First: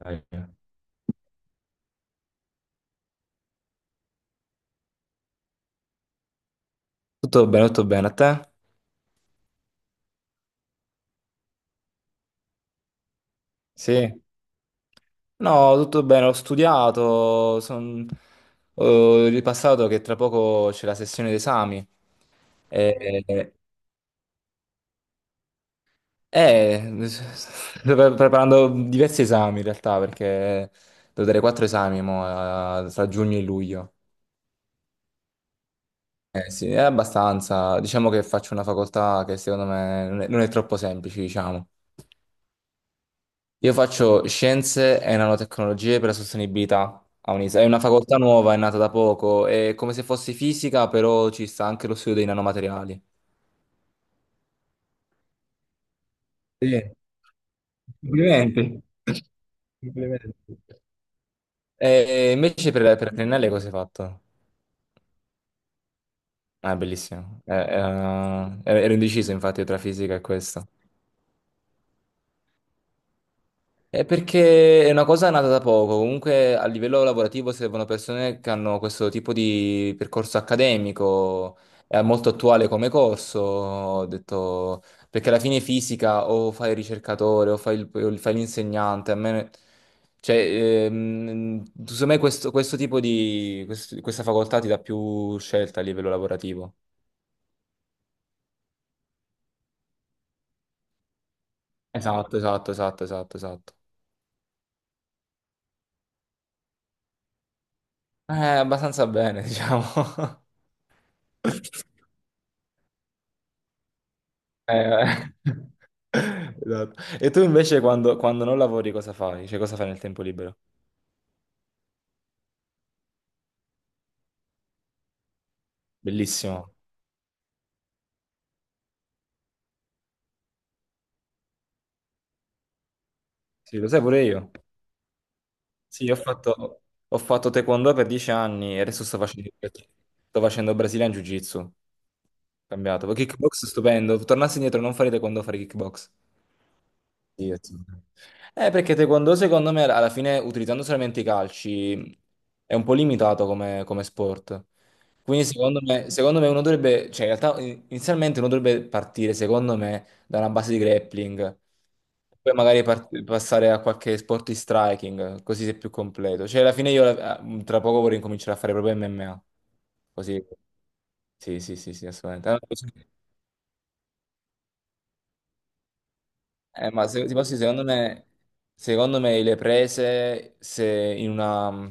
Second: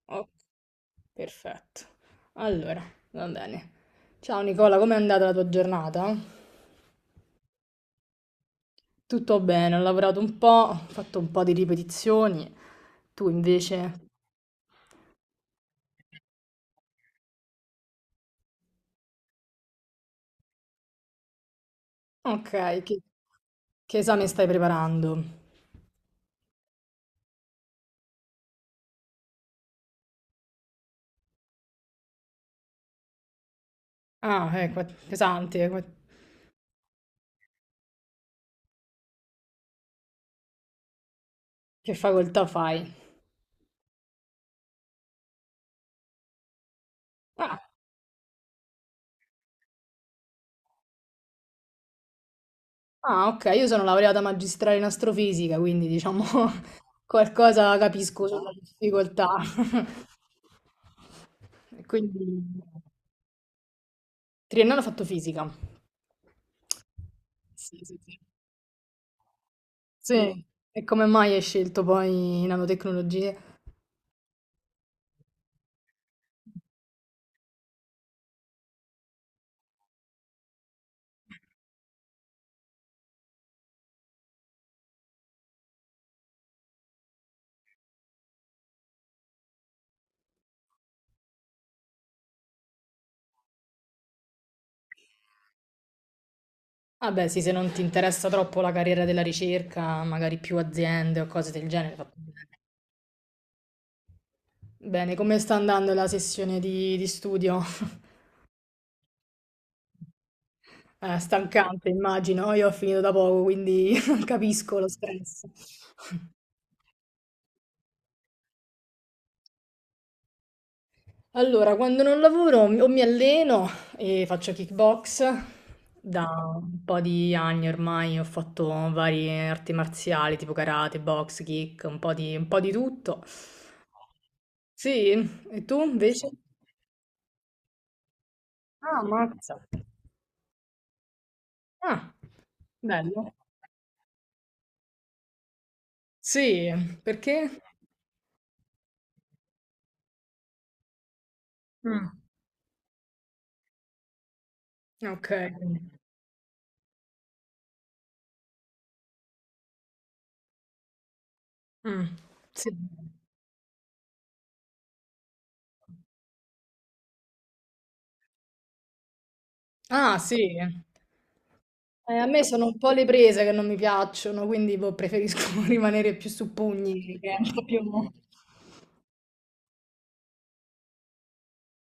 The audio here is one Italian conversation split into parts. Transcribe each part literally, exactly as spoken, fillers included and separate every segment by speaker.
Speaker 1: Dai.
Speaker 2: Ok, perfetto. Allora, va bene. Ciao Nicola, com'è andata la tua giornata?
Speaker 1: Tutto bene, tutto bene. A te?
Speaker 2: Tutto bene, ho lavorato un po', ho fatto un po' di ripetizioni. Tu invece?
Speaker 1: Sì. No, tutto bene, ho studiato, son- ho ripassato che tra poco c'è la sessione d'esami.
Speaker 2: Ok, che,
Speaker 1: E... e-
Speaker 2: che esame stai preparando?
Speaker 1: eh, Sto pre- preparando diversi esami in realtà, perché devo dare quattro esami mo, eh, tra giugno e luglio.
Speaker 2: Ah, eh, qua- pesante, qua-
Speaker 1: Eh sì, è abbastanza. Diciamo che faccio una facoltà che secondo me non è, non è troppo semplice, diciamo.
Speaker 2: che facoltà fai?
Speaker 1: Io faccio scienze e nanotecnologie per la sostenibilità a
Speaker 2: Ah,
Speaker 1: Unisa. È una facoltà nuova, è nata da poco, è come se fosse fisica, però ci sta anche lo studio dei nanomateriali.
Speaker 2: ah, ok, io sono laureata magistrale in astrofisica, quindi diciamo
Speaker 1: Sì,
Speaker 2: qualcosa capisco sulla
Speaker 1: complimenti.
Speaker 2: difficoltà.
Speaker 1: Complimenti.
Speaker 2: Quindi...
Speaker 1: E invece per, per Triennale cosa hai fatto?
Speaker 2: Triennale ho fatto fisica.
Speaker 1: Ah, bellissimo. Eh,
Speaker 2: Sì, sì, sì.
Speaker 1: eh, ero indeciso infatti tra fisica e
Speaker 2: Sì,
Speaker 1: questo.
Speaker 2: e come mai hai scelto poi nanotecnologie?
Speaker 1: È perché è una cosa nata da poco, comunque a livello lavorativo servono persone che hanno questo tipo di percorso accademico, è molto attuale come corso, ho detto, perché alla fine fisica o fai il ricercatore o fai il- o fai l'insegnante, a me, cioè, ehm, secondo me questo, questo tipo di, quest- questa facoltà ti dà più scelta a livello lavorativo.
Speaker 2: Ah beh, sì, se non ti interessa troppo la carriera della ricerca, magari più aziende o cose del genere, fatto
Speaker 1: Esatto,
Speaker 2: bene.
Speaker 1: esatto, esatto, esatto, esatto.
Speaker 2: Bene, come sta andando la sessione di, di studio?
Speaker 1: Eh, abbastanza bene, diciamo.
Speaker 2: Eh, stancante, immagino. Io ho finito da poco, quindi capisco lo
Speaker 1: Eh,
Speaker 2: stress.
Speaker 1: esatto. E tu invece quando, quando non lavori cosa fai? Cioè cosa fai nel tempo libero?
Speaker 2: Allora, quando non lavoro mi- o mi alleno e faccio kickbox da
Speaker 1: Bellissimo.
Speaker 2: un po' di anni ormai, ho fatto varie arti marziali tipo karate, box, kick, un po' di, un po' di tutto.
Speaker 1: Sì, lo sai pure io.
Speaker 2: Sì, e tu
Speaker 1: Sì, ho
Speaker 2: invece?
Speaker 1: fatto, ho fatto taekwondo per dieci anni e
Speaker 2: Ah,
Speaker 1: adesso sto facendo,
Speaker 2: mazza.
Speaker 1: sto facendo Brazilian Jiu-Jitsu.
Speaker 2: Ah,
Speaker 1: Cambiato. Poi
Speaker 2: bello.
Speaker 1: kickbox stupendo. Tornassi indietro non fare taekwondo, fare kickbox.
Speaker 2: Sì, perché?
Speaker 1: Sì, attenzione. Eh, perché taekwondo secondo me alla fine utilizzando solamente i
Speaker 2: Mm,
Speaker 1: calci è un po' limitato come, come sport.
Speaker 2: ok.
Speaker 1: Quindi secondo me, secondo me uno dovrebbe, cioè in realtà in- inizialmente uno dovrebbe partire secondo me da una base di grappling,
Speaker 2: Mm,
Speaker 1: poi
Speaker 2: sì.
Speaker 1: magari part- passare a qualche sport di striking, così sei più completo. Cioè alla fine io eh, tra poco vorrei incominciare a fare proprio M M A.
Speaker 2: Ah,
Speaker 1: Così,
Speaker 2: sì.
Speaker 1: sì, sì, sì, sì,
Speaker 2: Eh, a me
Speaker 1: assolutamente. Ah,
Speaker 2: sono un po' le prese che non mi piacciono, quindi boh, preferisco rimanere più su
Speaker 1: Eh, ma
Speaker 2: pugni,
Speaker 1: se-
Speaker 2: che
Speaker 1: ti
Speaker 2: è un
Speaker 1: posso
Speaker 2: po'
Speaker 1: dire,
Speaker 2: più...
Speaker 1: secondo me, secondo me le prese, se in una,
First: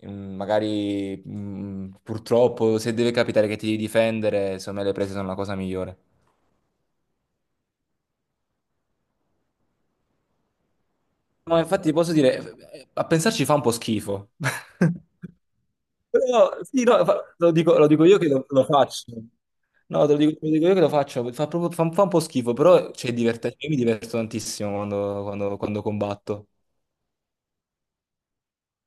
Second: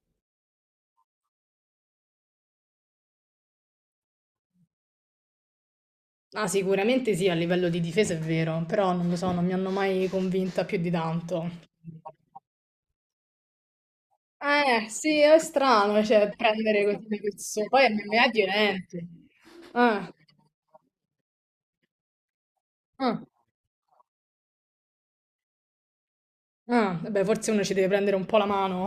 Speaker 1: in- magari mm, purtroppo, se deve capitare che ti devi difendere, secondo me le prese sono la cosa migliore.
Speaker 2: Ah, sicuramente sì, a livello di difesa è vero, però non lo so, non mi hanno mai convinta più di tanto.
Speaker 1: Ma infatti ti posso dire, eh, a pensarci fa un po' schifo.
Speaker 2: Eh, sì, è strano, cioè,
Speaker 1: Però,
Speaker 2: prendere
Speaker 1: sì, no,
Speaker 2: queste
Speaker 1: fa- lo
Speaker 2: persone,
Speaker 1: dico, lo
Speaker 2: poi
Speaker 1: dico io
Speaker 2: M M A
Speaker 1: che
Speaker 2: è
Speaker 1: lo, lo
Speaker 2: violento.
Speaker 1: faccio. No, te
Speaker 2: Ah,
Speaker 1: lo dico, te lo dico io che lo faccio, fa, proprio- fa un fa un po' schifo, però c'è
Speaker 2: ah.
Speaker 1: diverte- io mi diverto tantissimo quando, quando- quando combatto.
Speaker 2: Ah, eh beh, forse uno ci deve prendere un po' la mano,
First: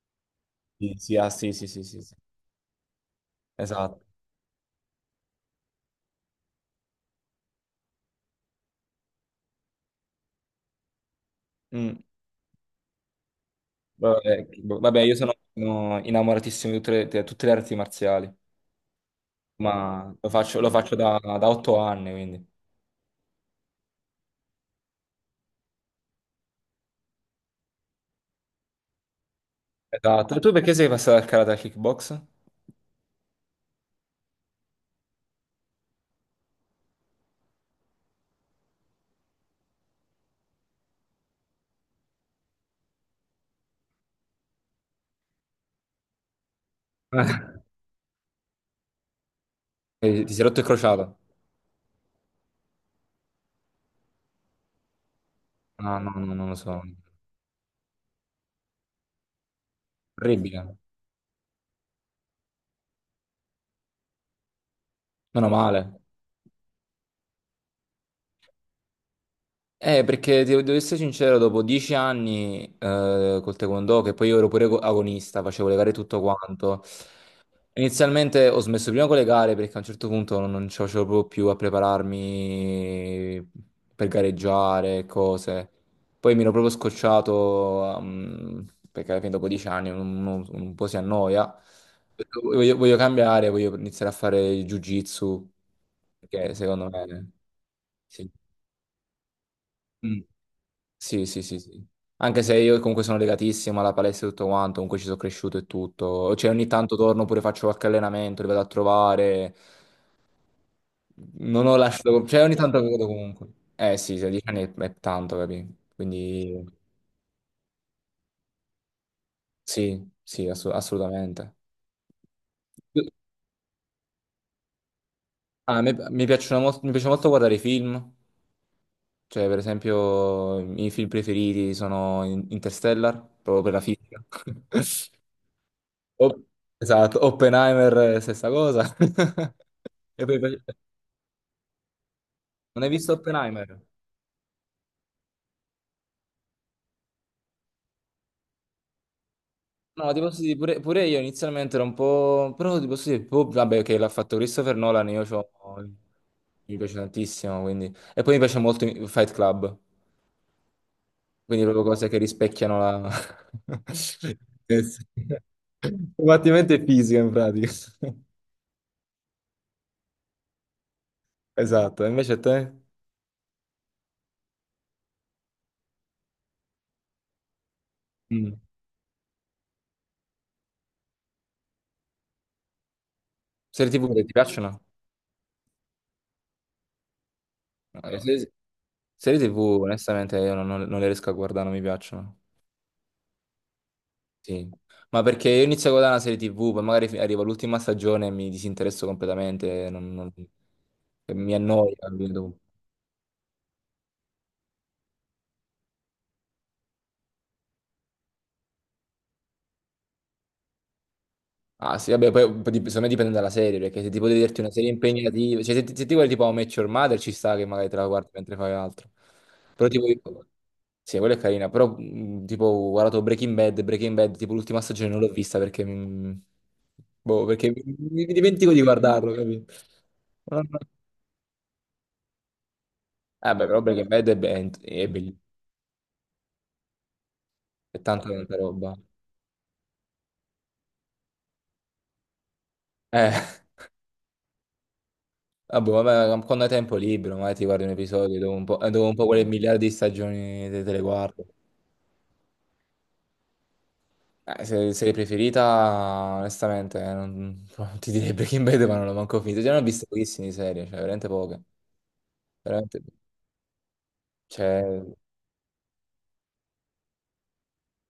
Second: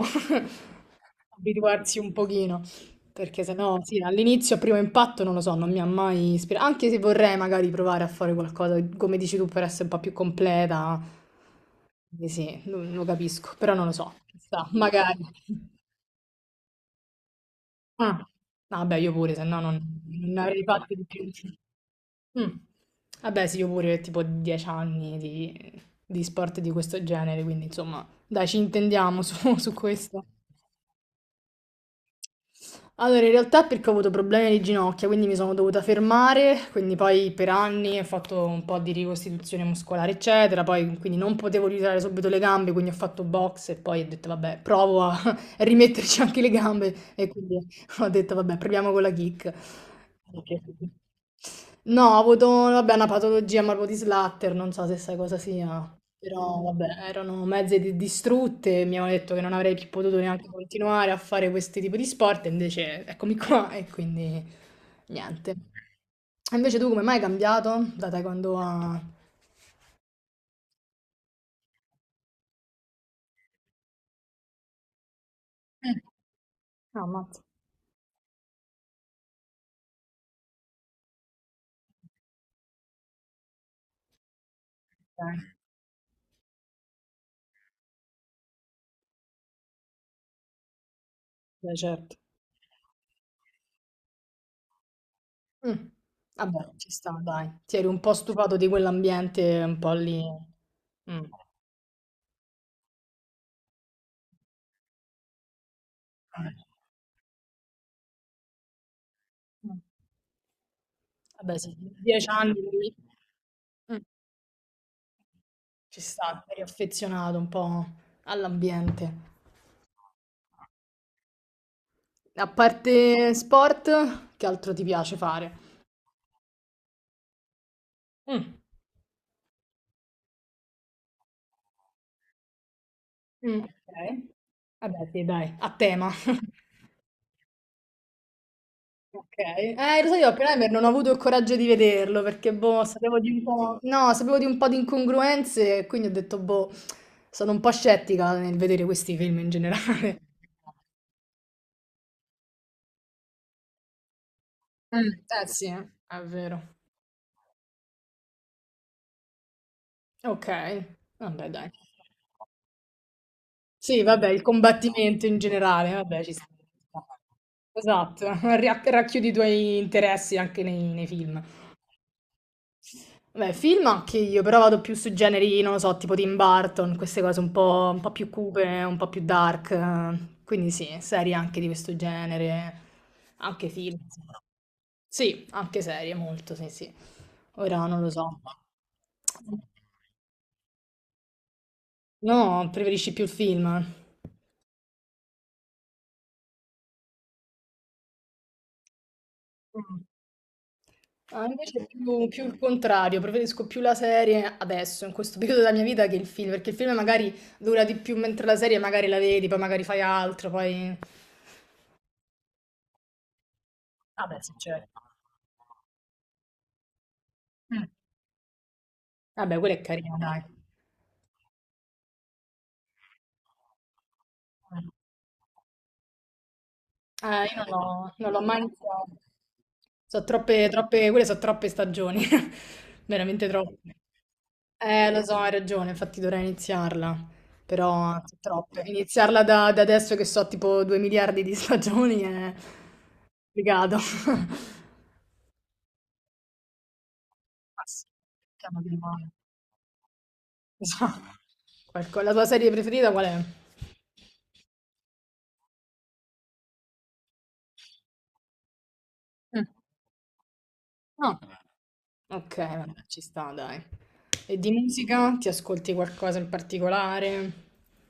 Speaker 1: Sì, sì, ah, sì, sì, sì,
Speaker 2: abituarsi
Speaker 1: sì,
Speaker 2: un
Speaker 1: sì.
Speaker 2: pochino, perché sennò sì,
Speaker 1: Esatto.
Speaker 2: all'inizio, a primo impatto, non lo so, non mi ha mai ispirato, anche se vorrei magari provare a fare qualcosa, come dici tu, per essere un po' più completa,
Speaker 1: Mm.
Speaker 2: quindi sì, lo, lo capisco, però non lo so,
Speaker 1: Vabbè,
Speaker 2: chissà,
Speaker 1: vabbè, io
Speaker 2: magari.
Speaker 1: sono sono innamoratissimo di tutte le, di tutte le arti
Speaker 2: Ah, no,
Speaker 1: marziali,
Speaker 2: vabbè, io pure, se no non,
Speaker 1: ma lo
Speaker 2: non ne
Speaker 1: faccio,
Speaker 2: avrei
Speaker 1: lo
Speaker 2: fatto
Speaker 1: faccio
Speaker 2: di
Speaker 1: da,
Speaker 2: più.
Speaker 1: da otto anni, quindi.
Speaker 2: Mh. Vabbè sì, io pure tipo dieci anni di di sport di questo genere, quindi insomma dai ci intendiamo su su questo.
Speaker 1: Esatto. E tu perché sei passato dal karate al kickbox?
Speaker 2: Allora, in realtà è perché ho avuto problemi alle ginocchia, quindi mi sono dovuta fermare, quindi poi per anni ho fatto un po' di ricostituzione muscolare, eccetera, poi quindi non potevo riusare subito le gambe, quindi ho fatto box e poi ho detto vabbè, provo a rimetterci anche le gambe e quindi ho detto vabbè, proviamo con la kick.
Speaker 1: Eh, Ti sei
Speaker 2: Ok.
Speaker 1: rotto il crociato?
Speaker 2: No, ho avuto vabbè, una patologia morbo di Slatter, non so se sai cosa sia.
Speaker 1: No, no, no, non lo
Speaker 2: Però
Speaker 1: so.
Speaker 2: vabbè, erano mezze di- distrutte, mi hanno detto che non avrei più potuto neanche
Speaker 1: Orribile.
Speaker 2: continuare a fare questi tipi di sport, e invece eccomi qua e quindi
Speaker 1: Meno
Speaker 2: niente.
Speaker 1: male.
Speaker 2: E Invece tu come mai hai cambiato? Da taekwondo a...
Speaker 1: Eh, perché ti- devo essere sincero, dopo dieci anni eh, col taekwondo, che poi io ero pure agonista, facevo le gare e
Speaker 2: Eh,
Speaker 1: tutto quanto.
Speaker 2: Ah, ammazza.
Speaker 1: Inizialmente ho smesso prima con le gare perché a un certo punto non, non ce la facevo proprio più a prepararmi per gareggiare e
Speaker 2: Dai,
Speaker 1: cose. Poi mi ero proprio scocciato ehm, perché alla fine dopo dieci anni uno uno un po' si annoia. Ho
Speaker 2: dai, certo.
Speaker 1: detto, Voglio, voglio cambiare, voglio iniziare a fare il jiu-jitsu
Speaker 2: Mm,
Speaker 1: perché
Speaker 2: Vabbè,
Speaker 1: secondo
Speaker 2: ci sta,
Speaker 1: me
Speaker 2: dai. Ti eri un po'
Speaker 1: sì.
Speaker 2: stufato di quell'ambiente un po'
Speaker 1: Mm.
Speaker 2: lì. Mm.
Speaker 1: Sì, sì, sì, sì. Anche se io comunque sono legatissimo alla palestra e tutto quanto, comunque ci sono cresciuto e tutto. Cioè ogni tanto torno pure faccio qualche allenamento, li vado a trovare.
Speaker 2: Mm. Vabbè,
Speaker 1: Non
Speaker 2: sì,
Speaker 1: ho lasciato,
Speaker 2: dieci
Speaker 1: cioè
Speaker 2: anni
Speaker 1: ogni tanto
Speaker 2: lì.
Speaker 1: vedo comunque.
Speaker 2: Mm,
Speaker 1: Eh sì, sedici anni è, è tanto, capi?
Speaker 2: Ci sta,
Speaker 1: Quindi
Speaker 2: eri affezionato un po' all'ambiente.
Speaker 1: sì, sì, assu- assolutamente.
Speaker 2: A parte sport, che altro ti piace fare?
Speaker 1: Ah, mi, mi piacciono molto, mi piace molto guardare i film,
Speaker 2: Mh.
Speaker 1: cioè per esempio i miei film preferiti sono In- Interstellar, proprio
Speaker 2: Mh.
Speaker 1: per la
Speaker 2: Okay.
Speaker 1: fisica.
Speaker 2: Vabbè sì, dai, a tema.
Speaker 1: O- esatto, Oppenheimer, eh, stessa cosa.
Speaker 2: Okay. Eh, lo sai,
Speaker 1: E
Speaker 2: io
Speaker 1: poi,
Speaker 2: Oppenheimer non ho avuto il coraggio di vederlo perché, boh,
Speaker 1: non hai visto
Speaker 2: sapevo di un
Speaker 1: Oppenheimer?
Speaker 2: po' no, sapevo di un po' di incongruenze e quindi ho detto: "Boh", sono un po' scettica nel vedere questi film in
Speaker 1: No,
Speaker 2: generale.
Speaker 1: ti posso dire, pure, pure io inizialmente ero un po'... Però ti posso dire, boh, vabbè, che l'ha fatto Christopher Nolan,
Speaker 2: Mh,
Speaker 1: io
Speaker 2: eh
Speaker 1: c'ho...
Speaker 2: sì, è vero.
Speaker 1: Mi piace tantissimo, quindi... E poi mi piace molto i- Fight Club,
Speaker 2: Okay, vabbè
Speaker 1: quindi
Speaker 2: dai.
Speaker 1: proprio cose che rispecchiano la...
Speaker 2: Sì, vabbè, il
Speaker 1: Eh sì.
Speaker 2: combattimento in generale, vabbè, ci sta.
Speaker 1: Combattimento e fisica, in pratica.
Speaker 2: Esatto, ra- racchiudi i tuoi interessi anche nei, nei film.
Speaker 1: Esatto, e invece a te?
Speaker 2: Beh, film anche io, però vado più su generi, non lo so, tipo Tim Burton, queste cose un po', un po' più
Speaker 1: Mm.
Speaker 2: cupe, un po' più dark. Eh, quindi sì, serie anche di questo genere, anche
Speaker 1: Serie
Speaker 2: film.
Speaker 1: tivù che ti piacciono?
Speaker 2: Sì, anche serie, molto, sì, sì. Ora non
Speaker 1: No,
Speaker 2: lo
Speaker 1: le
Speaker 2: so.
Speaker 1: serie, serie T V, onestamente, io non, non- non le riesco a guardare, non mi piacciono.
Speaker 2: No, preferisci più il film?
Speaker 1: Sì, ma perché io inizio a guardare una serie T V, poi magari fi- arriva l'ultima stagione e mi disinteresso completamente,
Speaker 2: Mm.
Speaker 1: non- non- e
Speaker 2: Ah,
Speaker 1: mi
Speaker 2: invece è
Speaker 1: annoia.
Speaker 2: più, più il
Speaker 1: Capito?
Speaker 2: contrario, preferisco più la serie adesso, in questo periodo della mia vita, che il film, perché il film magari dura di più, mentre la serie magari la vedi, poi magari fai altro, poi...
Speaker 1: Ah sì, vabbè, poi poi dip- secondo me dipende dalla serie, perché se ti puoi
Speaker 2: Vabbè, sì,
Speaker 1: vederti una serie
Speaker 2: certo.
Speaker 1: impegnativa, cioè se, ti se ti guardi tipo How I Met Your Mother ci sta che
Speaker 2: Mm.
Speaker 1: magari te la guardi mentre fai altro.
Speaker 2: Vabbè, quella è
Speaker 1: Però tipo,
Speaker 2: carina, dai.
Speaker 1: io- sì, quella è carina, però mh, tipo ho guardato Breaking Bad, Breaking Bad, tipo l'ultima stagione non l'ho vista perché mi,
Speaker 2: Eh,
Speaker 1: boh,
Speaker 2: io non
Speaker 1: perché mi,
Speaker 2: l'ho
Speaker 1: mi
Speaker 2: non l'ho mai
Speaker 1: dimentico di
Speaker 2: iniziato.
Speaker 1: guardarlo, capito?
Speaker 2: Sono
Speaker 1: No,
Speaker 2: troppe,
Speaker 1: no.
Speaker 2: troppe, quelle sono troppe stagioni, veramente
Speaker 1: Eh beh, però
Speaker 2: troppe.
Speaker 1: Breaking Bad è, be- è
Speaker 2: Eh, lo so,
Speaker 1: bellissimo.
Speaker 2: hai ragione, infatti dovrei iniziarla,
Speaker 1: È
Speaker 2: però
Speaker 1: tanta
Speaker 2: sono
Speaker 1: tanta
Speaker 2: troppe.
Speaker 1: roba.
Speaker 2: Iniziarla da, da adesso che so tipo due miliardi di stagioni è
Speaker 1: Eh,
Speaker 2: complicato.
Speaker 1: vabbè, vabbè, quando hai tempo libero, magari ti
Speaker 2: Ma
Speaker 1: guardi un
Speaker 2: sì,
Speaker 1: episodio dopo un
Speaker 2: piano
Speaker 1: po', eh, dopo un po'
Speaker 2: piano.
Speaker 1: quelle miliardi di stagioni te,
Speaker 2: Lo
Speaker 1: te le
Speaker 2: so.
Speaker 1: guardo.
Speaker 2: Qualco- La tua serie preferita qual è?
Speaker 1: Eh, se, serie preferita, onestamente, eh, non, ti direi Breaking Bad, ma non l'ho manco finito.
Speaker 2: Mm.
Speaker 1: Già ne ho viste pochissime di serie, cioè veramente
Speaker 2: No.
Speaker 1: poche.
Speaker 2: Ok,
Speaker 1: Veramente,
Speaker 2: vabbè, ci sta, dai. E di
Speaker 1: cioè,
Speaker 2: musica? Ti ascolti qualcosa in particolare?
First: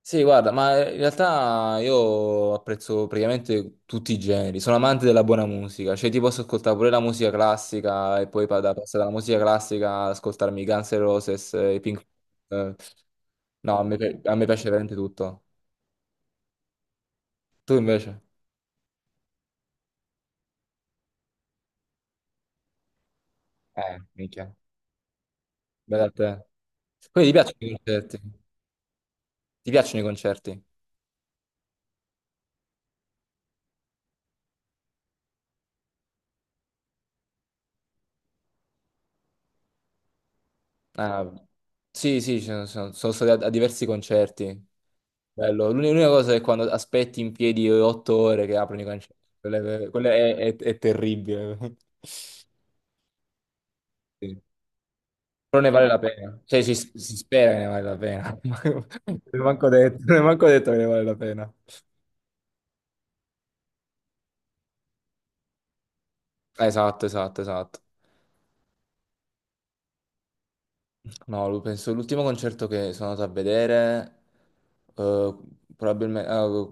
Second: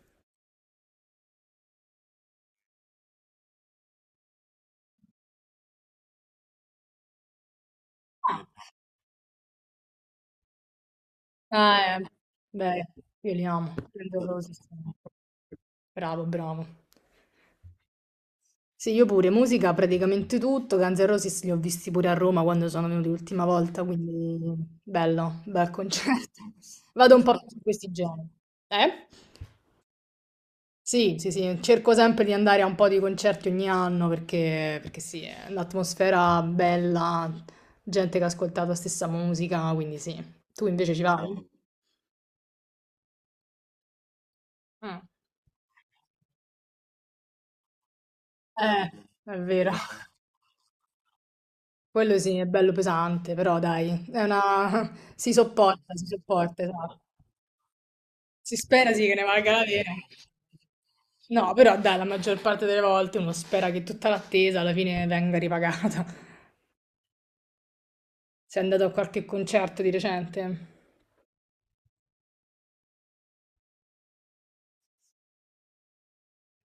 Speaker 1: sì, guarda, ma in realtà io apprezzo praticamente tutti i generi, sono amante della buona musica, cioè ti posso ascoltare pure la musica classica e poi pa- da- passare dalla musica classica ad ascoltarmi i Guns N' Roses, eh, i
Speaker 2: Eh,
Speaker 1: Pink Floyd,
Speaker 2: beh,
Speaker 1: eh.
Speaker 2: io li amo,
Speaker 1: No, a me, pi-
Speaker 2: prendo
Speaker 1: a me
Speaker 2: cose,
Speaker 1: piace
Speaker 2: sono-
Speaker 1: veramente tutto.
Speaker 2: Bravo, bravo.
Speaker 1: Tu invece?
Speaker 2: Sì, io pure, musica praticamente tutto, Guns N' Roses li ho visti pure a Roma quando sono venuti l'ultima volta,
Speaker 1: Eh,
Speaker 2: quindi
Speaker 1: minchia,
Speaker 2: bello, bel
Speaker 1: bella a
Speaker 2: concerto.
Speaker 1: te.
Speaker 2: Vado un
Speaker 1: Quindi
Speaker 2: po'
Speaker 1: ti
Speaker 2: più
Speaker 1: piacciono
Speaker 2: su
Speaker 1: i
Speaker 2: questi
Speaker 1: concerti?
Speaker 2: generi. Eh?
Speaker 1: Ti piacciono i concerti?
Speaker 2: Sì, sì, sì, cerco sempre di andare a un po' di concerti ogni anno perché, perché sì, è un'atmosfera bella, gente che ha ascoltato la stessa musica, quindi sì. Tu invece ci
Speaker 1: Ah,
Speaker 2: vai?
Speaker 1: sì, sì, ci sono, sono- sono stato a, a diversi concerti.
Speaker 2: Mm.
Speaker 1: Bello. L'uni- L'unica cosa è quando aspetti in piedi otto ore che aprono i
Speaker 2: Eh,
Speaker 1: concerti.
Speaker 2: è
Speaker 1: Quella
Speaker 2: vero.
Speaker 1: è, quella è- è- è terribile.
Speaker 2: Quello sì, è bello pesante, però dai, è
Speaker 1: Sì.
Speaker 2: una... si
Speaker 1: Però ne vale
Speaker 2: sopporta,
Speaker 1: la
Speaker 2: si
Speaker 1: pena.
Speaker 2: sopporta,
Speaker 1: Cioè, si,
Speaker 2: esatto.
Speaker 1: si spera che ne vale la pena.
Speaker 2: Si
Speaker 1: Ma-
Speaker 2: spera sì
Speaker 1: Non
Speaker 2: che ne
Speaker 1: è
Speaker 2: valga la
Speaker 1: manco
Speaker 2: pena.
Speaker 1: detto, non è manco detto che ne vale la
Speaker 2: No,
Speaker 1: pena.
Speaker 2: però dai, la maggior parte delle volte uno spera che tutta l'attesa alla fine venga ripagata.
Speaker 1: Esatto, esatto, esatto.
Speaker 2: Sei andato a qualche concerto di recente?
Speaker 1: No, lo- penso l'ultimo concerto che sono andato a vedere, probabilmente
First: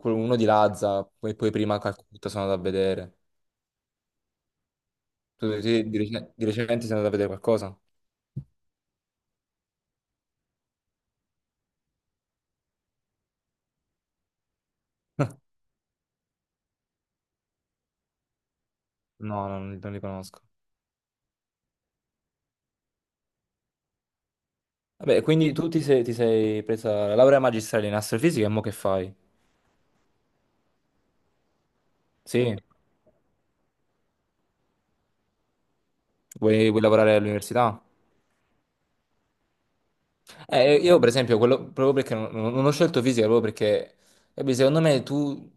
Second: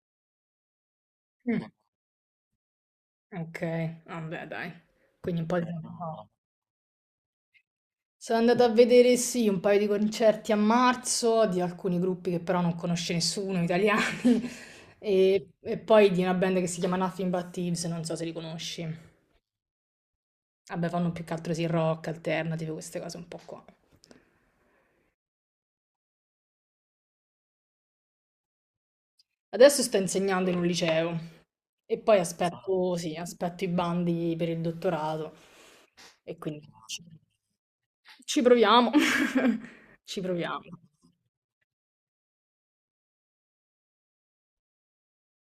Speaker 1: uno di Lazza, poi, poi
Speaker 2: Mm.
Speaker 1: prima Calcutta sono andato a vedere.
Speaker 2: Ok, vabbè, dai. Quindi un po'
Speaker 1: Tu
Speaker 2: di... tempo
Speaker 1: sì, di,
Speaker 2: fa.
Speaker 1: recen- di recente sei andato a vedere qualcosa?
Speaker 2: Sono andata a vedere sì un paio di concerti a marzo di alcuni gruppi che però non conosce nessuno, italiani, e, e poi di una band che si chiama Nothing But Thieves, non so se li conosci.
Speaker 1: No, non, non li conosco.
Speaker 2: Vabbè, fanno più che altro sì rock, alternative, queste cose un po' qua.
Speaker 1: Vabbè, quindi tu ti sei, ti sei presa la laurea magistrale in astrofisica e mo che fai?
Speaker 2: Adesso sto insegnando in un liceo e poi
Speaker 1: Sì?
Speaker 2: aspetto, sì, aspetto i bandi per il dottorato e
Speaker 1: Vuoi,
Speaker 2: quindi
Speaker 1: vuoi
Speaker 2: ci
Speaker 1: lavorare all'università?
Speaker 2: ci proviamo, ci proviamo.
Speaker 1: Eh, io per esempio, quello, proprio perché non, non ho scelto fisica, proprio perché eh, beh, secondo me tu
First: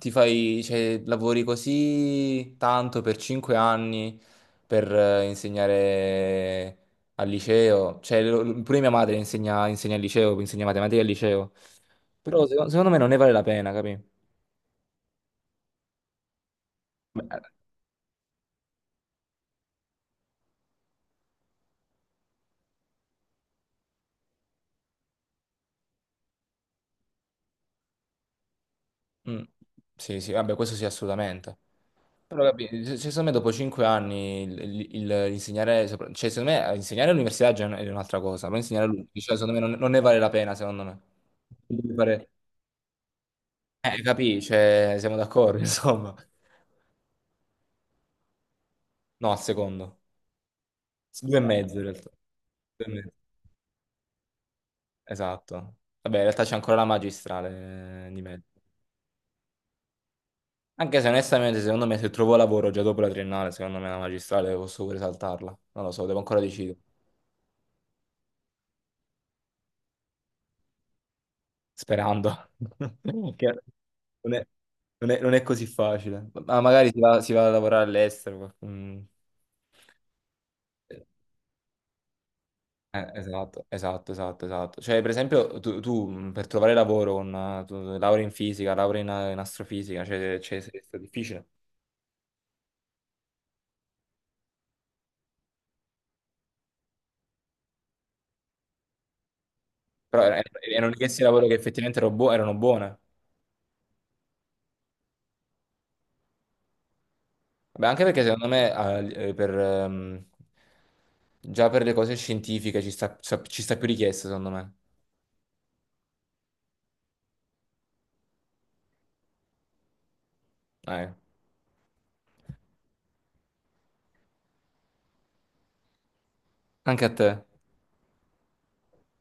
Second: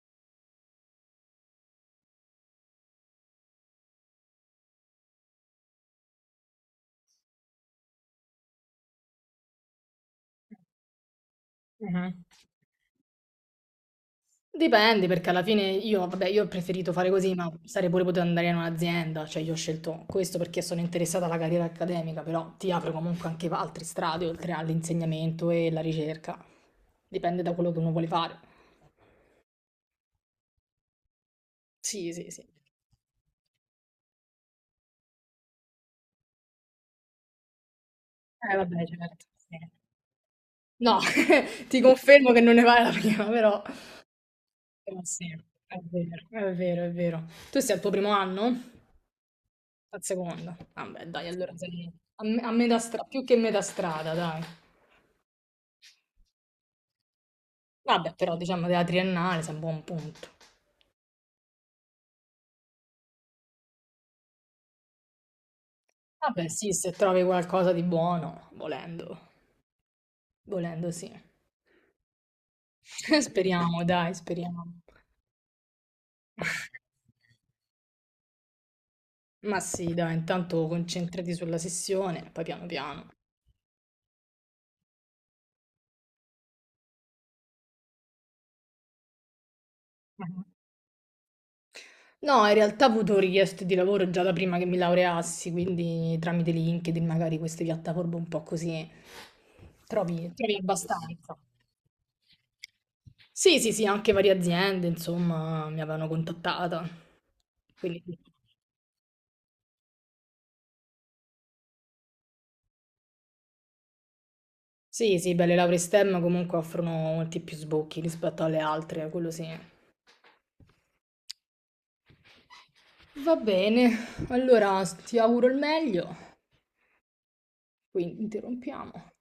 Speaker 1: ti fai, cioè, lavori così tanto per cinque anni per eh, insegnare al liceo, cioè lo- pure mia madre insegna, insegna al liceo, insegna matematica al liceo.
Speaker 2: Mhm.
Speaker 1: Però seco- secondo me non ne vale la pena, capì?
Speaker 2: Dipende, perché alla fine io, vabbè, io ho preferito fare così,
Speaker 1: Beh.
Speaker 2: ma sarei pure potuto andare in un'azienda, cioè io ho scelto questo perché sono interessata alla carriera accademica, però ti apre comunque anche altre strade oltre all'insegnamento e la ricerca. Dipende da quello che uno vuole fare.
Speaker 1: Mm. Sì, sì, vabbè, questo sì, assolutamente.
Speaker 2: Sì, sì,
Speaker 1: Però
Speaker 2: sì.
Speaker 1: capi, se- secondo me dopo cinque anni il, il- il- l'insegnare, sopra- cioè secondo me eh, insegnare all'università già è un'altra cosa,
Speaker 2: Eh,
Speaker 1: però
Speaker 2: vabbè,
Speaker 1: insegnare
Speaker 2: certo.
Speaker 1: all'università secondo
Speaker 2: Sì.
Speaker 1: me non, non ne vale la pena, secondo
Speaker 2: No,
Speaker 1: me.
Speaker 2: ti
Speaker 1: Devi fare-
Speaker 2: confermo che non ne vale la prima, però...
Speaker 1: Eh, capì, cioè,
Speaker 2: però
Speaker 1: siamo
Speaker 2: sì,
Speaker 1: d'accordo,
Speaker 2: è
Speaker 1: insomma.
Speaker 2: vero, è vero, è vero. Tu sei al tuo primo anno?
Speaker 1: No, al secondo.
Speaker 2: Al secondo? Vabbè, dai,
Speaker 1: Due e
Speaker 2: allora
Speaker 1: mezzo in
Speaker 2: sei
Speaker 1: realtà.
Speaker 2: a, me- a metà
Speaker 1: Due e
Speaker 2: strada,
Speaker 1: mezzo.
Speaker 2: più che metà strada, dai.
Speaker 1: Esatto. Vabbè, in realtà c'è ancora la magistrale eh,
Speaker 2: Vabbè,
Speaker 1: di
Speaker 2: però
Speaker 1: mezzo.
Speaker 2: diciamo della triennale sei a buon punto.
Speaker 1: Anche se onestamente, secondo me, se trovo lavoro già dopo la triennale, secondo me la magistrale posso pure saltarla. Non lo so, devo ancora
Speaker 2: Vabbè, sì,
Speaker 1: decidere.
Speaker 2: se trovi qualcosa di buono, volendo, volendo sì.
Speaker 1: Sperando. Che
Speaker 2: Speriamo, dai,
Speaker 1: non è,
Speaker 2: speriamo.
Speaker 1: non è- non è così facile. Ma magari si va, si va a lavorare all'estero. mm.
Speaker 2: Ma sì, dai, intanto concentrati sulla sessione, poi piano piano.
Speaker 1: Eh, esatto, esatto, esatto, esatto. Cioè, per esempio, tu, tu, mh, per trovare lavoro con eh, tu- laurea in fisica, laurea in, eh, in astrofisica, cioè,
Speaker 2: Mhm.
Speaker 1: cioè, è stato difficile.
Speaker 2: No, in realtà ho avuto richieste di lavoro già da prima che mi laureassi, quindi tramite LinkedIn, magari queste piattaforme un po' così,
Speaker 1: Però
Speaker 2: trovi,
Speaker 1: er-
Speaker 2: trovi
Speaker 1: erano richieste di
Speaker 2: abbastanza.
Speaker 1: lavoro che effettivamente ero buo- erano buone.
Speaker 2: Sì, sì, sì, anche varie aziende, insomma, mi avevano contattata.
Speaker 1: Beh,
Speaker 2: Quindi
Speaker 1: anche
Speaker 2: sì.
Speaker 1: perché secondo me ah, eh, per, ehm, già per le cose scientifiche ci sta, sa- ci sta più richiesta, secondo me.
Speaker 2: Sì, sì, beh, le lauree STEM comunque offrono molti più sbocchi rispetto alle altre, quello sì.
Speaker 1: Eh,
Speaker 2: Va bene, allora ti auguro il meglio,
Speaker 1: anche a te.
Speaker 2: quindi interrompiamo.